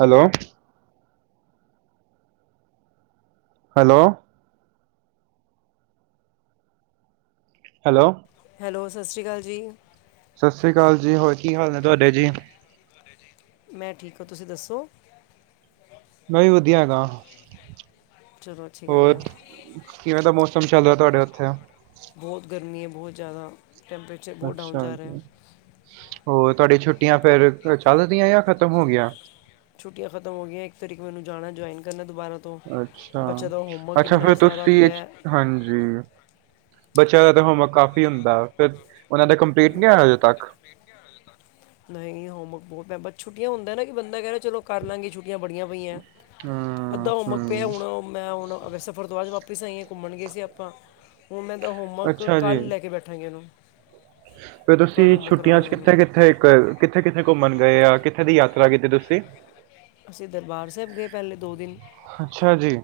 Hello hello hello hello ਸਸਿ ਸ੍ਰੀ ਕਾਲ ਜੀ ਸਸਿ ਸ੍ਰੀ ਕਾਲ ਜੀ, ਹੋਰ ਕੀ ਹਾਲ ਨੇ ਤੁਹਾਡੇ ਜੀ। ਮੈਂ ਠੀਕ ਹਾਂ, ਤੁਸੀਂ ਦੱਸੋ? ਮੈਂ ਵੀ ਵਧੀਆ ਹੈਗਾ। ਚਲੋ ਅੱਛੀ ਗੱਲ ਹੈ ਹੋਰ, ਕਿਵੇਂ ਦਾ ਮੌਸਮ ਚੱਲ ਰਿਆ ਤੁਹਾਡੇ ਉੱਥੇ। ਬਹੁਤ ਗਰਮੀ ਹੈ ਬਹੁਤ ਜ਼ਿਆਦਾ, ਟੈਂਪਰੇਚਰ ਬਹੁਤ ਡਾਊਨ ਅੱਛਾ ਜਾ ਰਿਹਾ। ਜੀ ਹੋਰ ਤੁਹਾਡੀੇ ਛੁੱਟੀਆਂ ਫੇਰ ਚੱਲਦੀਆਂ ਜਾਂ ਖ਼ਤਮ ਹੋਗਈਆ ਛੁੱਟੀਆਂ ਖਤਮ ਹੋ ਗਈਆਂ, ਇੱਕ ਤਰੀਕ ਮੈਨੂੰ ਜਾਣਾ, ਜੁਆਇਨ ਕਰਨਾ। ਦੁਬਾਰਾ ਤੋਂ ਅੱਛਾ- ਬੱਚੇ ਦਾ ਹੋਮਵਰਕ ਅੱਛਾ, ਇੰਨਾ ਫਿਰ ਸਾਰਾ ਤੁਸੀ ਪਿਆ ਐਚ ਹੈ। ਹਾਂਜੀ। ਬੱਚਿਆਂ ਦਾ ਤਾਂ ਹੋਮਵਰਕ ਕਾਫ਼ੀ ਹੁੰਦਾ, ਫਿਰ ਉਹਨਾਂ ਦਾ ਕੰਪਲੀਟ ਨਹੀਂ ਹੋਇਆ ਹਜੇ ਤੱਕ। [unintelligible] ਨਹੀਂ ਹੋਮਵਰਕ ਬਹੁਤ ਪਿਆ, ਬਸ ਛੁੱਟਿਆਂ ਹੁੰਦਾ ਨਾ ਕਿ ਬੰਦਾ ਕਹਿ ਰਿਹਾ ਚਲੋ ਕਰ ਲਾਂਗੇ ਛੁੱਟੀਆਂ ਬੜੀਆਂ ਪਈਆਂ। ਹੂੰ ਅੱਧਾ ਹੋਮਵਰਕ ਪਿਆ ਹੂੰ ਹੁਣ ਓ ਮੈਂ ਹੁਣ ਸਫ਼ਰ ਤੋਂ ਆਜ ਵਾਪਿਸ ਆਈ ਆ। ਘੁੰਮਣ ਗਏ ਸੀ ਆਪਾਂ, ਹੁਣ ਮੈਂ ਇਦਾਂ ਹੋਮਵਰਕ ਕੱਲ੍ਹ ਲੈ ਕੇ ਬੈਠਾਂਗੀ ਇਹਨੂੰ ਫ ਕੱਲ ਤੁਸੀਂ ਹੋਮਵਰਕ ਛੁੱਟੀਆਂ ਚ ਕਰਾਵਾਂਗੇ ਇਹਨੂੰ ਕਿੱਥੇ ਕਿੱਥੇ ਇੱਕ ਕਿੱਥੇ ਕਿੱਥੇ ਘੁੰਮਣ ਗਏ ਆ ਕਿੱਥੇ ਦੀ ਯਾ ਯਾਤਰਾ ਕੀਤੀ ਤੁਸੀਂ। ਅਸੀਂ ਦਰਬਾਰ ਸਾਹਿਬ ਗਏ ਪਹਿਲੇ ਦੋ ਦਿਨ ਅੱਛਾ ਜੀ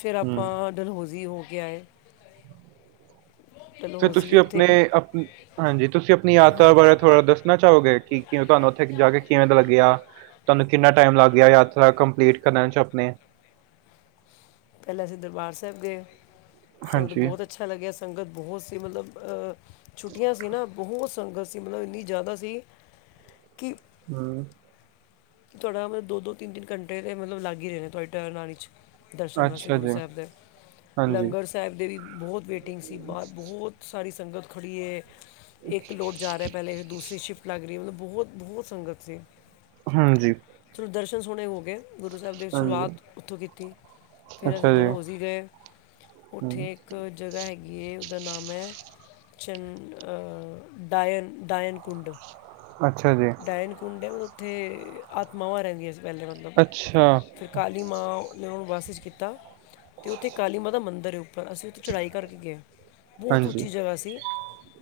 ਫਿਰ ਹੂੰ ਆਪਾਂ ਡਲਹੋਜ਼ੀ ਹੋ ਕੇ ਆਏ। ਚਲੋ ਫਿਰ ਅਸੀਂ ਤੁਸੀਂ ਉੱਥੇ ਆਪਣੇ ਇੱਕ- ਅ ਹਾਂਜੀ ਤੁਸੀਂ ਆਪਣੀ ਯਾਤਰਾ ਬਾਰੇ ਥੋੜ੍ਹਾ ਦੱਸਣਾ ਚਾਹੋਗੇ ਕਿ ਕਿਵੇਂ ਤੁਹਾਨੂੰ ਉੱਥੇ ਜਾ ਕੇ ਕਿਵੇਂ ਦਾ ਲੱਗਿਆ ਤੁਹਾਨੂੰ ਕਿੰਨਾ ਟਾਈਮ ਲੱਗ ਗਿਆ ਯਾਤਰਾ ਕੰਪਲੀਟ ਕਰਨ ' ਅਪਣੇ। ਪਹਿਲਾਂ ਅਸੀਂ ਦਰਬਾਰ ਸਾਹਿਬ ਗਏ, ਸਾਨੂੰ ਤੋਂ ਹਾਂਜੀ, ਬਹੁਤ ਅੱਛਾ ਲੱਗਿਆ, ਸੰਗਤ ਬਹੁਤ ਸੀ ਮਤਲਬ ਅਹ ਛੁੱਟੀਆਂ ਸੀ ਨਾ ਬਹੁਤ ਸੰਗਤ ਸੀ ਮਤਲਬ ਇੰਨੀ ਜ਼ਿਆਦਾ ਸੀ ਕਿ ਹੂੰ ਤੁਹਾਡਾ ਮਤਲਬ ਦੋ ਦੋ, ਤਿੰਨ ਤਿੰਨ ਘੰਟੇ ਤੇ ਮਤਲਬ ਲੱਗ ਹੀ ਰਹੇ ਨੇ ਤੁਹਾਡੀ ਟਰਨ ਆਣ ਚ। ਦਰਸ਼ਨ ਵਾਸਤੇ ਅੱਛਾ ਗੁਰੂ ਜੀ, ਸਾਹਿਬ ਦੇ, ਹਾਂਜੀ, ਲੰਗਰ ਸਾਹਿਬ ਦੇ ਵੀ ਬਹੁਤ ਵੇਟ ਐਟਿੰਗ ਸੀ ਬਾਹ ਬਹੁਤ ਸਾਰੀ ਸੰਗਤ ਖੜ੍ਹੀ ਐ। ਇੱਕ ਲੋਟ ਜਾ ਰਿਹਾ ਪਹਿਲੇ, ਦੂਸਰੀ ਸ਼ਿਫਟ ਲੱਗ ਰਹੀ ਮਤਲਬ ਬਹੁਤ ਬਹੁਤ ਸੰਗਤ ਸੀ। ਹਾਂਜੀ ਚਲੋ ਦਰਸ਼ਨ ਸੋਹਣੇ ਹੋ ਗਏ। ਗੁਰੂ ਸਾਹਿਬ ਦੀ ਹਾਂਜੀ, ਸ਼ੁਰੂਆਤ ਉੱਥੋਂ ਕੀਤੀ, ਫਿਰ ਅੱਛਾ ਅਸੀਂ ਜੀ, ਡਲਹੌਜ਼ੀ ਗਏ। ਹੂੰ, ਉੱਥੇ ਇੱਕ ਜਗ੍ਹਾ ਹੈਗੀ ਏ ਉਹਦਾ ਨਾਮ ਹੈ ਚੰ ਡਾਇਨ ਡਾਇਨਕੁੰਡ ਅੱਛਾ ਜੀ, ਡਾਇਨਕੁੰਡ ਹੈ ਮਤ ਉੱਥੇ ਆਤਮਾਵਾਂ ਰਹਿੰਦੀਆਂ ਸੀ ਵਹਿਲੇ ਮਤਲਬ ਅੱਛਾ, ਫਿਰ ਕਾਲੀ ਮਾਂ ਨੇ ਉਹਨੂੰ ਬੱਸ ' ਕੀਤਾ ਤੇ ਉੱਥੇ ਕਾਲੀ ਮਾ ਦਾ ਮੰਦਿਰ ਹੈ ਪਰ ਅਸੀਂ ਉੱਥੇ ਚੜ੍ਹਾਈ ਕਰਕੇ ਗਏ ਬਹੁਤ ਹਾਂਜੀ, ਉੱਚੀ ਜਗ੍ਹਾ ਸੀ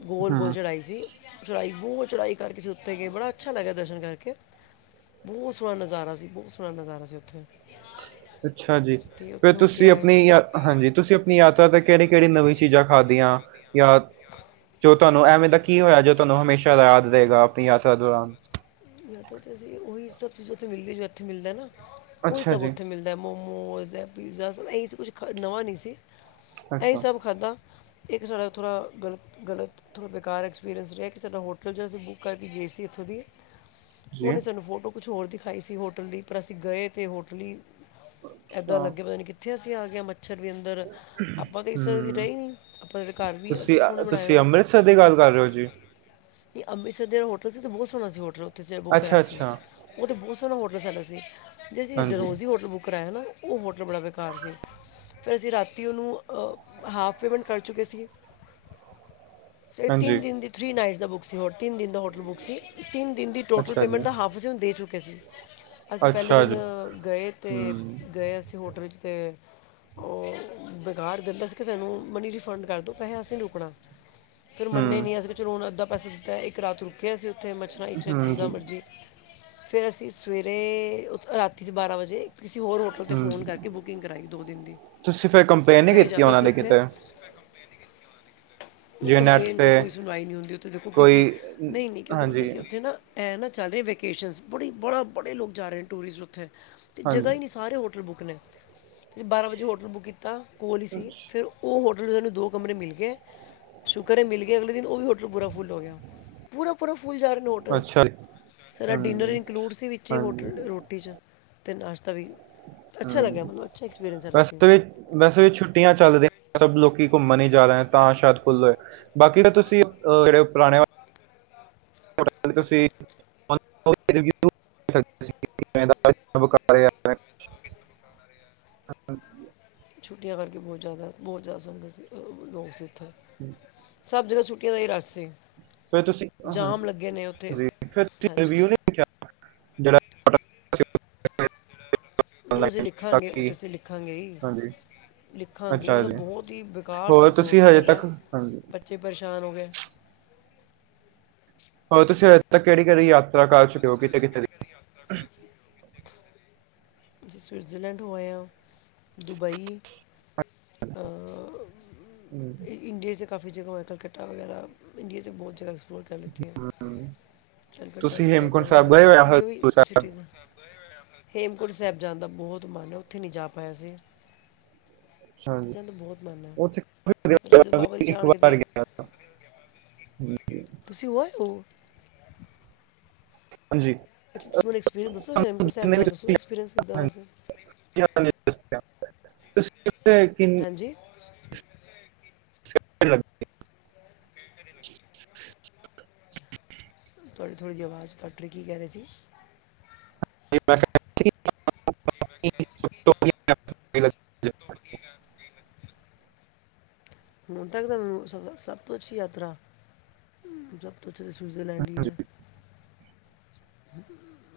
ਗੋਲ ਗੋਲ ਹੂੰ, ਚੜ੍ਹਾਈ ਸੀ ਚੜਾਈ ਬੂ ਚੜਾਈ ਕਰਕੇ ਉੱਥੇ ਗਏ ਬੜਾ ਅੱਛਾ ਲੱਗਿਆ ਦਰਸ਼ਨ ਕਰਕੇ ਬਹੁਤ ਸੋਹਣਾ ਨਜ਼ਾਰਾ ਸੀ ਬਹੁਤ ਸੋਹਣਾ ਨਜ਼ਾਰਾ ਸੀ ਉੱਥੇ ਹ ਅੱਛਾ ਜੀ ਤੇ ਫਿਰ ਉੱਥੇ ਹੋ ਕੇ ਤੁਸੀਂ ਆਏ ਆਪਣੀ ਯਾ ਹਾਂਜੀ ਤੁਸੀਂ ਆਪਣੀ ਯਾਤਰਾ ਤੇ ਕਿਹੜੀ ਕਿਹੜੀ ਨਵੀਂ ਚੀਜ਼ਾਂ ਖਾਧਦੀੀਆਂ ਜਾਦ ਜੋ ਤੁਹਾਨੂੰ ਐਵੇਂ ਦਾ ਕੀ ਹੋਇਆ ਜੋ ਤੁਹਾਨੂੰ ਹਮੇਸ਼ਾ ਯਾਦ ਰਹੇਗਾ ਆਪਣੀ ਯਾਤਰਾ ਦੌਰਾਨ ਮੈਂਲ ਅਸੀਂ ਉਹੀ ਸਭ ਚੀਜ਼ ਉੱਥੇ ਮਿਲਦੀ ਜੋ ਇੱਥੇ ਮਿਲਦਾ ਨਾਂ ਉਹੀ ਅੱਛਾ ਸਭ ਜੀ, ਉੱਥੇ ਮਿਲਦਾ ਮੋ ਮੋਮੋਸ ਐ ਪੀਜ਼ਾ ਇ ਕੁਛ ਨਵਾਂ ਨੀਂ ਸੀ ਇਹੀ ਅੱਛਾ। ਸਭ ਖਾਧਾ। ਇੱਕ ਸਾਡਾ ਥੋੜ੍ਹਾ ਗਲ ਗਲਤ ਥੋੜ੍ਹਾ ਬੇਕਾਰ ਐਕਸਪੀਰੀਅੰਸ ਰਿਹਾ ਕਿ ਸਾਡਾ ਹੋਟਲ ਅਸੀਂ ਬੁੱਕ ਕਰਕੇ ਗਏ ਸੀ ਇੱਥੋਂ ਦੀ ਜੀ ਉਹਨੇਂ ਸਾਨੂੰ ਫੋਟੋ ਕੁਛ ਹੋਰ ਦਿਖਾਈ ਸੀ ਹੋਟਲ ਦੀ ਪਰ ਅਸੀਂ ਗਏ ਤੇ ਹੋਟਲੀ ਈ ਏਦਾਂ ਅੱਛਾ ਲੱਗੇ ਪਤਾ ਨੀਂ ਕਿੱਥੇ ਅਸੀਂ ਆਗੇ ਆਂ ਮਣ ਮੱਛਰ ਵੀ ਅੰਦਰ ਆਪਾਂ ਇਸ ਸਿਰਾ ਕਦੇ ਹੂੰ ਰਹੇ ਨ੍ਹੀਂ ਆਪਾਂ ਇਹਦੇ ਘਰ ਵੀ ਤੁਸੀਂ ਅੱਛੇ ਅ ਸੋਹਣੇ ਬਣਾਏ ਹੋਏ ਤੁਸੀਂ ਨੇਂ। ਅੰਮ੍ਰਿਤਸਰ ਦੀ ਗੱਲ ਕਰ ਰਹੇ ਹੋ ਜੀ। ਤੇ ਅੰਮ੍ਰਿਤਸਰ ਜਿਹੜ ਹੋਟਲ ਸੀ ਤਾਂ ਬਹੁਤ ਸੋਹਣਾ ਸੀ ਹੋਟਲ ਉੱਥੇ ਬੁਕ ਅੱਛਾ ਕਰਾਇਆ ਸੀ ਅੱਛਾ ਉਹ ਤਾਂ ਬਹੁਤ ਤੁਾਨੂੰ ਹੋਟਲ ਸੈਲਾ ਸੀ ਜੇ ਅਸੀਂ ਹਾਂਜੀ ਡਰੋਜ਼ ਹੀ ਹੋਟਲ ਬੁੱਕ ਕਰਾਆ ਨਾਂ ਉਹ ਹੋਟਲ ਬੜਾ ਬੇਕਾਰ ਸੀ। ਫਿਰ ਅਸੀਂ ਰਾਤੀ ਉਹਨੂੰ ਹਾਫ ਪੇਮੈਂਟ ਕਰ ਚੁੱਕੇ ਸੀਗੇ। [unintelligible] ਤਿੰਨ ਹਾਂਜੀ ਦਿਨ ਦੀ ਥ੍ਰੀ ਨਾਇਟ ਬੁੱਕ ਸੀ ਤਿੰਨ ਦਿਨ ਦਾ ਹੋਟਲ ਬੁੱਕ ਸੀ। ਤਿੰਨ ਦਿਨ ਦੀ ਟੋਟਲ ਅੱਛਾ ਜੀ ਪੇਮੈਂਟ ਦਾ ਹਾਫ ਅਸੀਂ ਊਣੂ ਦੇ ਚੁੱਕੇ ਸੀ। ਅਸੀਂ ਪਹਿਹਿਲੇ ਅੱਛਾ ਦਿਨ ਜੀ ਗਏ ਤੇ ਹੂੰ ਗਏ ਅਸੀਂ ਹੋਟਲ ਵਿੱਚ ਤੇ ਉਹ ਬੇਕਾਰ ਦਹਿੰਦਾ ਸੀ ਕਿ ਸਾਨੂੰ ਮਨੀ ਰਿਫੰਡ ਕਰ ਦਿਉ ਪੈਸੇ ਅਸੀਂ ਨਹੀਂ ਰੁਕਣਾ ਫਿਰ ਮੰਨੇ ਹੀ ਹੂੰ ਨਹੀਂ ਅਂ ਕਿ ਚਲੋ ਹੁਣ ਅੱਧਾ ਪਸਾ ਦਿੱਤਾ ਇੱਕ ਰਾਤ ਰੁੱਕੇ ਅਸੀਂ ਉੱਥੇ ਮੱਛਰਈ ਚ ਹੂੰ ਜਿੱਾਂ ਜੀ ਮਰਜ਼ੀ ਫੇਿਰ ਅਸੀਂ ਸਵੇਰੇ ਰਾਤੀ ਚ ਬਾਰਾਂ ਵਜੇ ਕਿਸੇ ਹੋਰ ਹੋਟਲ 'ਤੇ ਹੂੰ ਫੋਨ ਜੀ ਕਰਕੇ ਬੁਕਿੰਗ ਕਰਵਾਾਈ ਦੋ ਦਿਨ ਦੀ ਕੰਪਲੇਂਨ ਨ੍ਹੀਂ ਪੈਸੇ ਕੀਤੀ ਜ਼ਿਆਦਾ ਉਹਨਾਂ ਸੀ ਨੇ ਕਿਤੇ ਜਿਵੇਂ ਨੈੱਟ ਕੰਪਲੇਂਨ ਤੇ ਕੋਈ ਸੁਣਵਾਈ ਨਈਂ ਹੁੰਦੀ ਉੱਥੇ ਦੇਖੋ ਕਿਉਂਕਿ ਕੋਈ ਨਈਂ ਕਿਉਂਕਿ ਪਤਾ ਹਾਂਜੀ ਕਿ ਉੱਥੇ ਨਾ ਐ ਨਾਂ ਚੱਲ ਰਹੇ ਵੈਕੇਸ਼ਨ ਬੜੀ ਬੜਾ ਬੜੇ ਲੋਕ ਜਾ ਰਹੇ ਨੇ ਟੂਰਿਿਸਟ ਉੱਥੇ। ਅਤੇ ਹਾਂਜੀ ਜਗਾ ਈ ਨ੍ਹੀਂ ਸਾਰੇ ਹੋਟਲ ਬੁੱਕ ਨੇਂ ਅਸੀਂ ਬਾਰਾਂ ਵਜੇ ਹੋਟਲ ਬੁੱਕ ਕੀਤਾ। ਕੋਲ ਸੀ ਅੱਛ ਫਿਰ ਉਹ ਹੋ ਸਾਨੂੰ ਦੋ ਕਮਰੇ ਮਿਲ ਕੇ ਸ਼ੁਕਰ ਐ ਮਿਲ ਗੇ ਅਗਲੇ ਦਿਨ ਉਹ ਵੀ ਹੋਟਲ ਬੂਰਾ ਫੁੱਲ ਹੋ ਗਿਆ। ਪੂਰਾ-ਪੂਰਾ ਫੂਲ ਜਾ ਰਿ ਨੂਡਲਸ ਅੱਛਾ ਜੀ ਸਾਡਾ ਡਿਨਰ ਹੂੰ ਇਨਕਲੂਡ ਸੀ ਵਿੱਚ ਹੀ ਹਾਂਜੀ ਹੋਟਲ ਰੋਟੀ ਚ। ਤੇ ਨਾਸ਼ਤਾ ਵੀ ਅੱਛਾ ਲੱਗਿਆ ਹੂੰ ਮਨੂੰੱਛਾ ਵੈਸੇ ਵੀ ਵੈਸੇ ਵੀ ਛੁੱਟੀਆਂ ਚੱਲ ਰਹੀਆਂ ਅਰਬ ਲੋਕੀ ਘੁੰਮਣ ਹੀ ਜਾ ਰਹੇ। ਤਾਂ ਸ਼ਾਇਦ ਫੁੱਲ ਹੋਏ ਬਾਕੀ ਤਾਂ ਤੁਸੀਂ ਅਹ ਜਿਹੜੇ ਪੁਰਾਣੇ ਤੁਹਾਡ ਤੁਸੀ [inaudible] [inaudible] [inaudible] ਛੁੱਟੀਆਂ ਕਰਕੇ ਬਹੁਤ ਜ਼ਿਆਦਾ ਬਹੁਤ ਜ਼ਿਆਦਾ ਸੰੰਗਤ ਸੀ ਲੋਕ ਬਹੁਤ ਸੀ। ਉੱਥੇ [unintelligible] ਸਭ ਜਗ੍ਹਾ ਛੁੱਟੀਆਂ ਦਾ ਹੀ ਰਸ਼ ਸੀ। ਫਿਰ ਤੁਸੀਂ ਜਾਮ ਲੱਗੇ ਨੇ ਉੱਥੇ ਫ [unintelligible] ਹਾਂਜੀ ਰਿਵਿਊ ਨੀਂ ਵੇਖਿਆ। ਜਿਹੜਾ [unintelligible] ਜ ਅਸੀਂ ਆਨਲਾਈਨ ਲਿਖਾਂਗੇ ਉਹ ਕਿ ਤਾਂ ਅਸੀਂ ਲਿਖਾਂਗੇ ਈ। ਹਾਂਜੀ ਲਿਖਾਂਗੇ ਅੱਛਾ ਮਤਲਬ ਜੀ ਬਹੁਤ ਹੀ ਬੇਕਾਰ ਸੀ ਹੋਰ ਉੱਥੇ ਤੁਸੀਂ ਹੋਟਲ ਹਜੇ ਸਾਡਾ ਤੱਕ ਹਾਂਜੀ ਬੱਚੇ ਪਰੇਸ਼ਾਨ ਹੋ ਗਏ। ਹੋਰ ਤੁਸੀ ਅਜੇ ਤੱਕ ਕਿਹੜੀ-ਕਿਹੜੀ ਯਾਤਰਾ ਕਰ ਚੁੱਕੇ ਓ ਕਿੱਥੇ ਕਿੱਥੇ ਦੀ? ਜ ਸਵਿਟਜ਼ਰਲੈਂਡ ਹੋਇਆ ਦੁਬਈ ਇੰਡੀਆ ਚ ਕਾਫੀ ਜਗ੍ਹਾ ਐ ਕਲਕੱਤਾ ਵਗੈਰਾ। ਇੰਡੀਆ ਚ ਬਹੁਤ ਜਿਆਦਾ ਐਕਸਪਲੋਰ ਕਰ ਲਿੱਤੀਆ। ਹਮ, ਕੋਲਕਾਤਾ ਤੁਸੀਂ ਕੀਤਾ ਹੇਮਕੁੰਟ ਸਾਹਿਬ ਗਏ ਹੋ ਕਵਰ ਜਾਂ ਜੋ ਵੀ ਹਰਿਮੰਦਰ ਸਾਹਿਬ ਸਿਟੀਜ ਨੇ। [inaudible] ਹੇਮਕੁੰਟ ਸਾਹਿਬ ਜਾਣ ਦਾ ਬਹੁਤ ਮਨ ਐ ਉੱਥੇ ਨੲਈਂ ਜਾ ਪਾਏ ਅਸੀਂ। ਅਛਾ ਜੀ, ਹਾਂਜੀ ਉਥੇ ਮੇਰਾ ਜਦ ਬਾਬਾ ਜੀ ਜਾਣਗੇ ਤੇ [inaudible] ਹਂ ਤੁਸੀ ਹੋ ਆਏ ਓ? ਹਾਂਜੀ ਤੁ ਮੈਨੂੰ ਐਕਸਪੀਰਅੰਸ ਦੱਸੋ ਤੁਹਾਨੂੰ ਹੈੇਮਕੁੰਟ ਸਾਹਿਬ ਜਿੰਨੇ ਵੀ ਦਾ ਦਸੋਗੇ ਤੁਸੀਂ ਐਕਸਪੀਰਅੰਸ ਕਿੱਦਾ ਦਾ ਹਾਂਜੀ ਸੀ? ਹਾਂਜੀ ਹਾਂਜੀ [inaudible] [inaudible] ਥੋਡੀ ਥੋੜ੍ਹੀ ਜਿਹੀ ਆਵਾਜ਼ ਕੱਟ ਰਹੀ ਕੀ ਕਹਿ ਰਹੇ ਸੀ? [inaudible] [inaudible] ਹੁਣ ਤੱਕ ਸਭ ਤੋ ਅੱਛੀ ਯਾਤਰਾ ਸਭ ਤੋ ਸਵਿਜ਼ਰਲੈਂਡ ਹੀ ਐ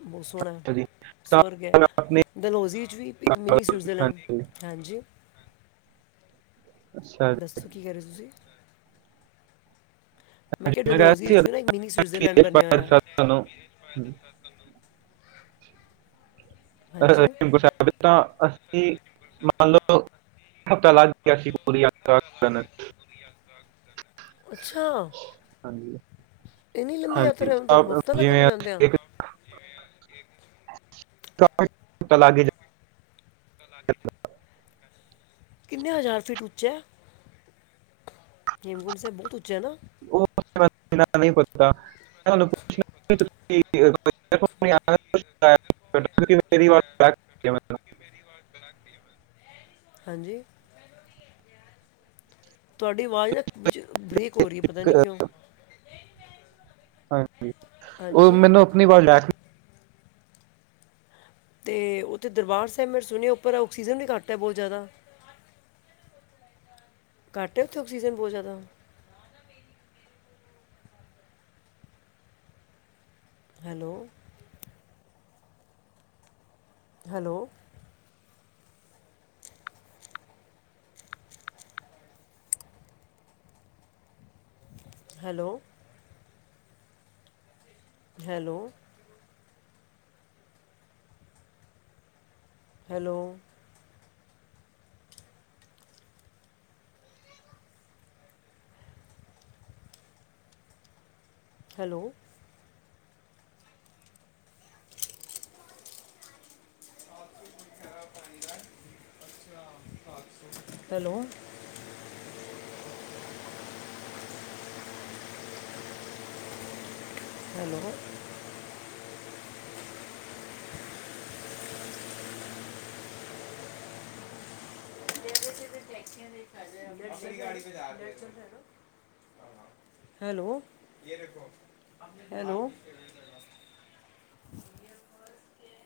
ਬਹੁਤ ਸੋਹਣਾ ਐ। ਸਵਰਗ ਐ ਦਲਹੌਜ਼ੀ ਚ ਵੀ ਇੱਕ ਮਿਨੀ ਸਵਿਜ਼ਰਲੈਂਡ ਹੈਂਜੀ ਅੱਛਾ ਜੀ, ਦੱਸੋ ਕੀ ਕਹਿ ਰਹੇ ਸੀ ਤੁਸੀ? ਮੈਂ ਕਿਹਾ ਡਲਹੌਜ਼ੀ ਵਿੱਚ ਵੀ ਨਾ ਇੱਕ ਮਿਨੀ ਸਵਿਟਜ਼ਰਲੈਂਡ ਬਣਿਆ ਹੋਇਆ [inaudible] ਹਾਂਜੀ ਹੇਮ ਕੁੰਟ ਸਾਹਿਬ ਤਾ ਅਸੀ ਮੰਨ ਲਓ [inaudible] ਹਫਤਾ ਲਗ ਗਿਆ ਸੀ ਪੂਰੀ ਯਾਤਰਾ ਜਾਣ ਵਿਚ ਅੱਛਾ! ਹਾਂਜੀ ਐਨੀ ਲੰਬੀ ਹਾਂਜੀ ਯਾਤਰਾ ਆਪ ਹਫ਼ਤਾ ਲਗਿਆ ਜਿਵੇਂ ਜਾਂਦਿਆ? ਅਸੀਂ ਟ ਪਤਾ ਲਗ ਹੀ ਜਾਂਦਾ [inaudible] ਲਾਗੇ ਜੇ? ਕਿੰਨੇ ਹਜ਼ਾਰ ਫੀਟ ਉਚੈ? ਹੇਮਕੁੰਡ ਸਾਹਿਬ ਬਹੁਤ ਉੱਚਾ ਐਨਾਂ! [unintelligible] ਨੀਂ ਪਤਾ ਮੈਂ ਤੁੂੰਆਣੂ ਪੁੱਛਣਾ [inaudible] [inaudible] [inaudible] ਹਾਂਜੀ [unintelligible] ਤੁਹਾਡੀ ਆਵਾਜ਼ ਨਾ ਵਿੱਚ ਬਰੇਕ ਹੋ ਰਹੀ ਹੈ ਪਤਾ ਨੀ ਇੱਕ, ਅ, ਕਿਉ? ਹਾਂਜੀ ਉਹ ਹਾਂਜੀ ਮੈਨੂੰ ਆਪਣੀ ਵਰਲਡ ਐ ਤੇ ਉੱਥੇ ਦਰਬਾਰ ਸਾਹਿਬ ਮੈ ਸੁਣਿਆ ਉੱਪਰ ਆਕਸੀਜਨ ਵੀ ਘੱਟ ਐ ਬਹੁਤ ਜਿਆਦਾ। ਘੱਟ ਐ ਉੱਥੇ ਆਕਸੀਜਨ ਬਹੁਤ ਜਿਆਦਾ? Hello. Hello. Hello. Hello. Hello? Hello. [unintelligible] Hello. [unintelligible] [inaudible] Hello. [unintelligible] [inaudible] [inaudible] Hello hello. [inaudible]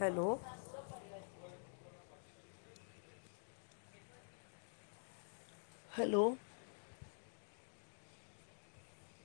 Hello. Hello.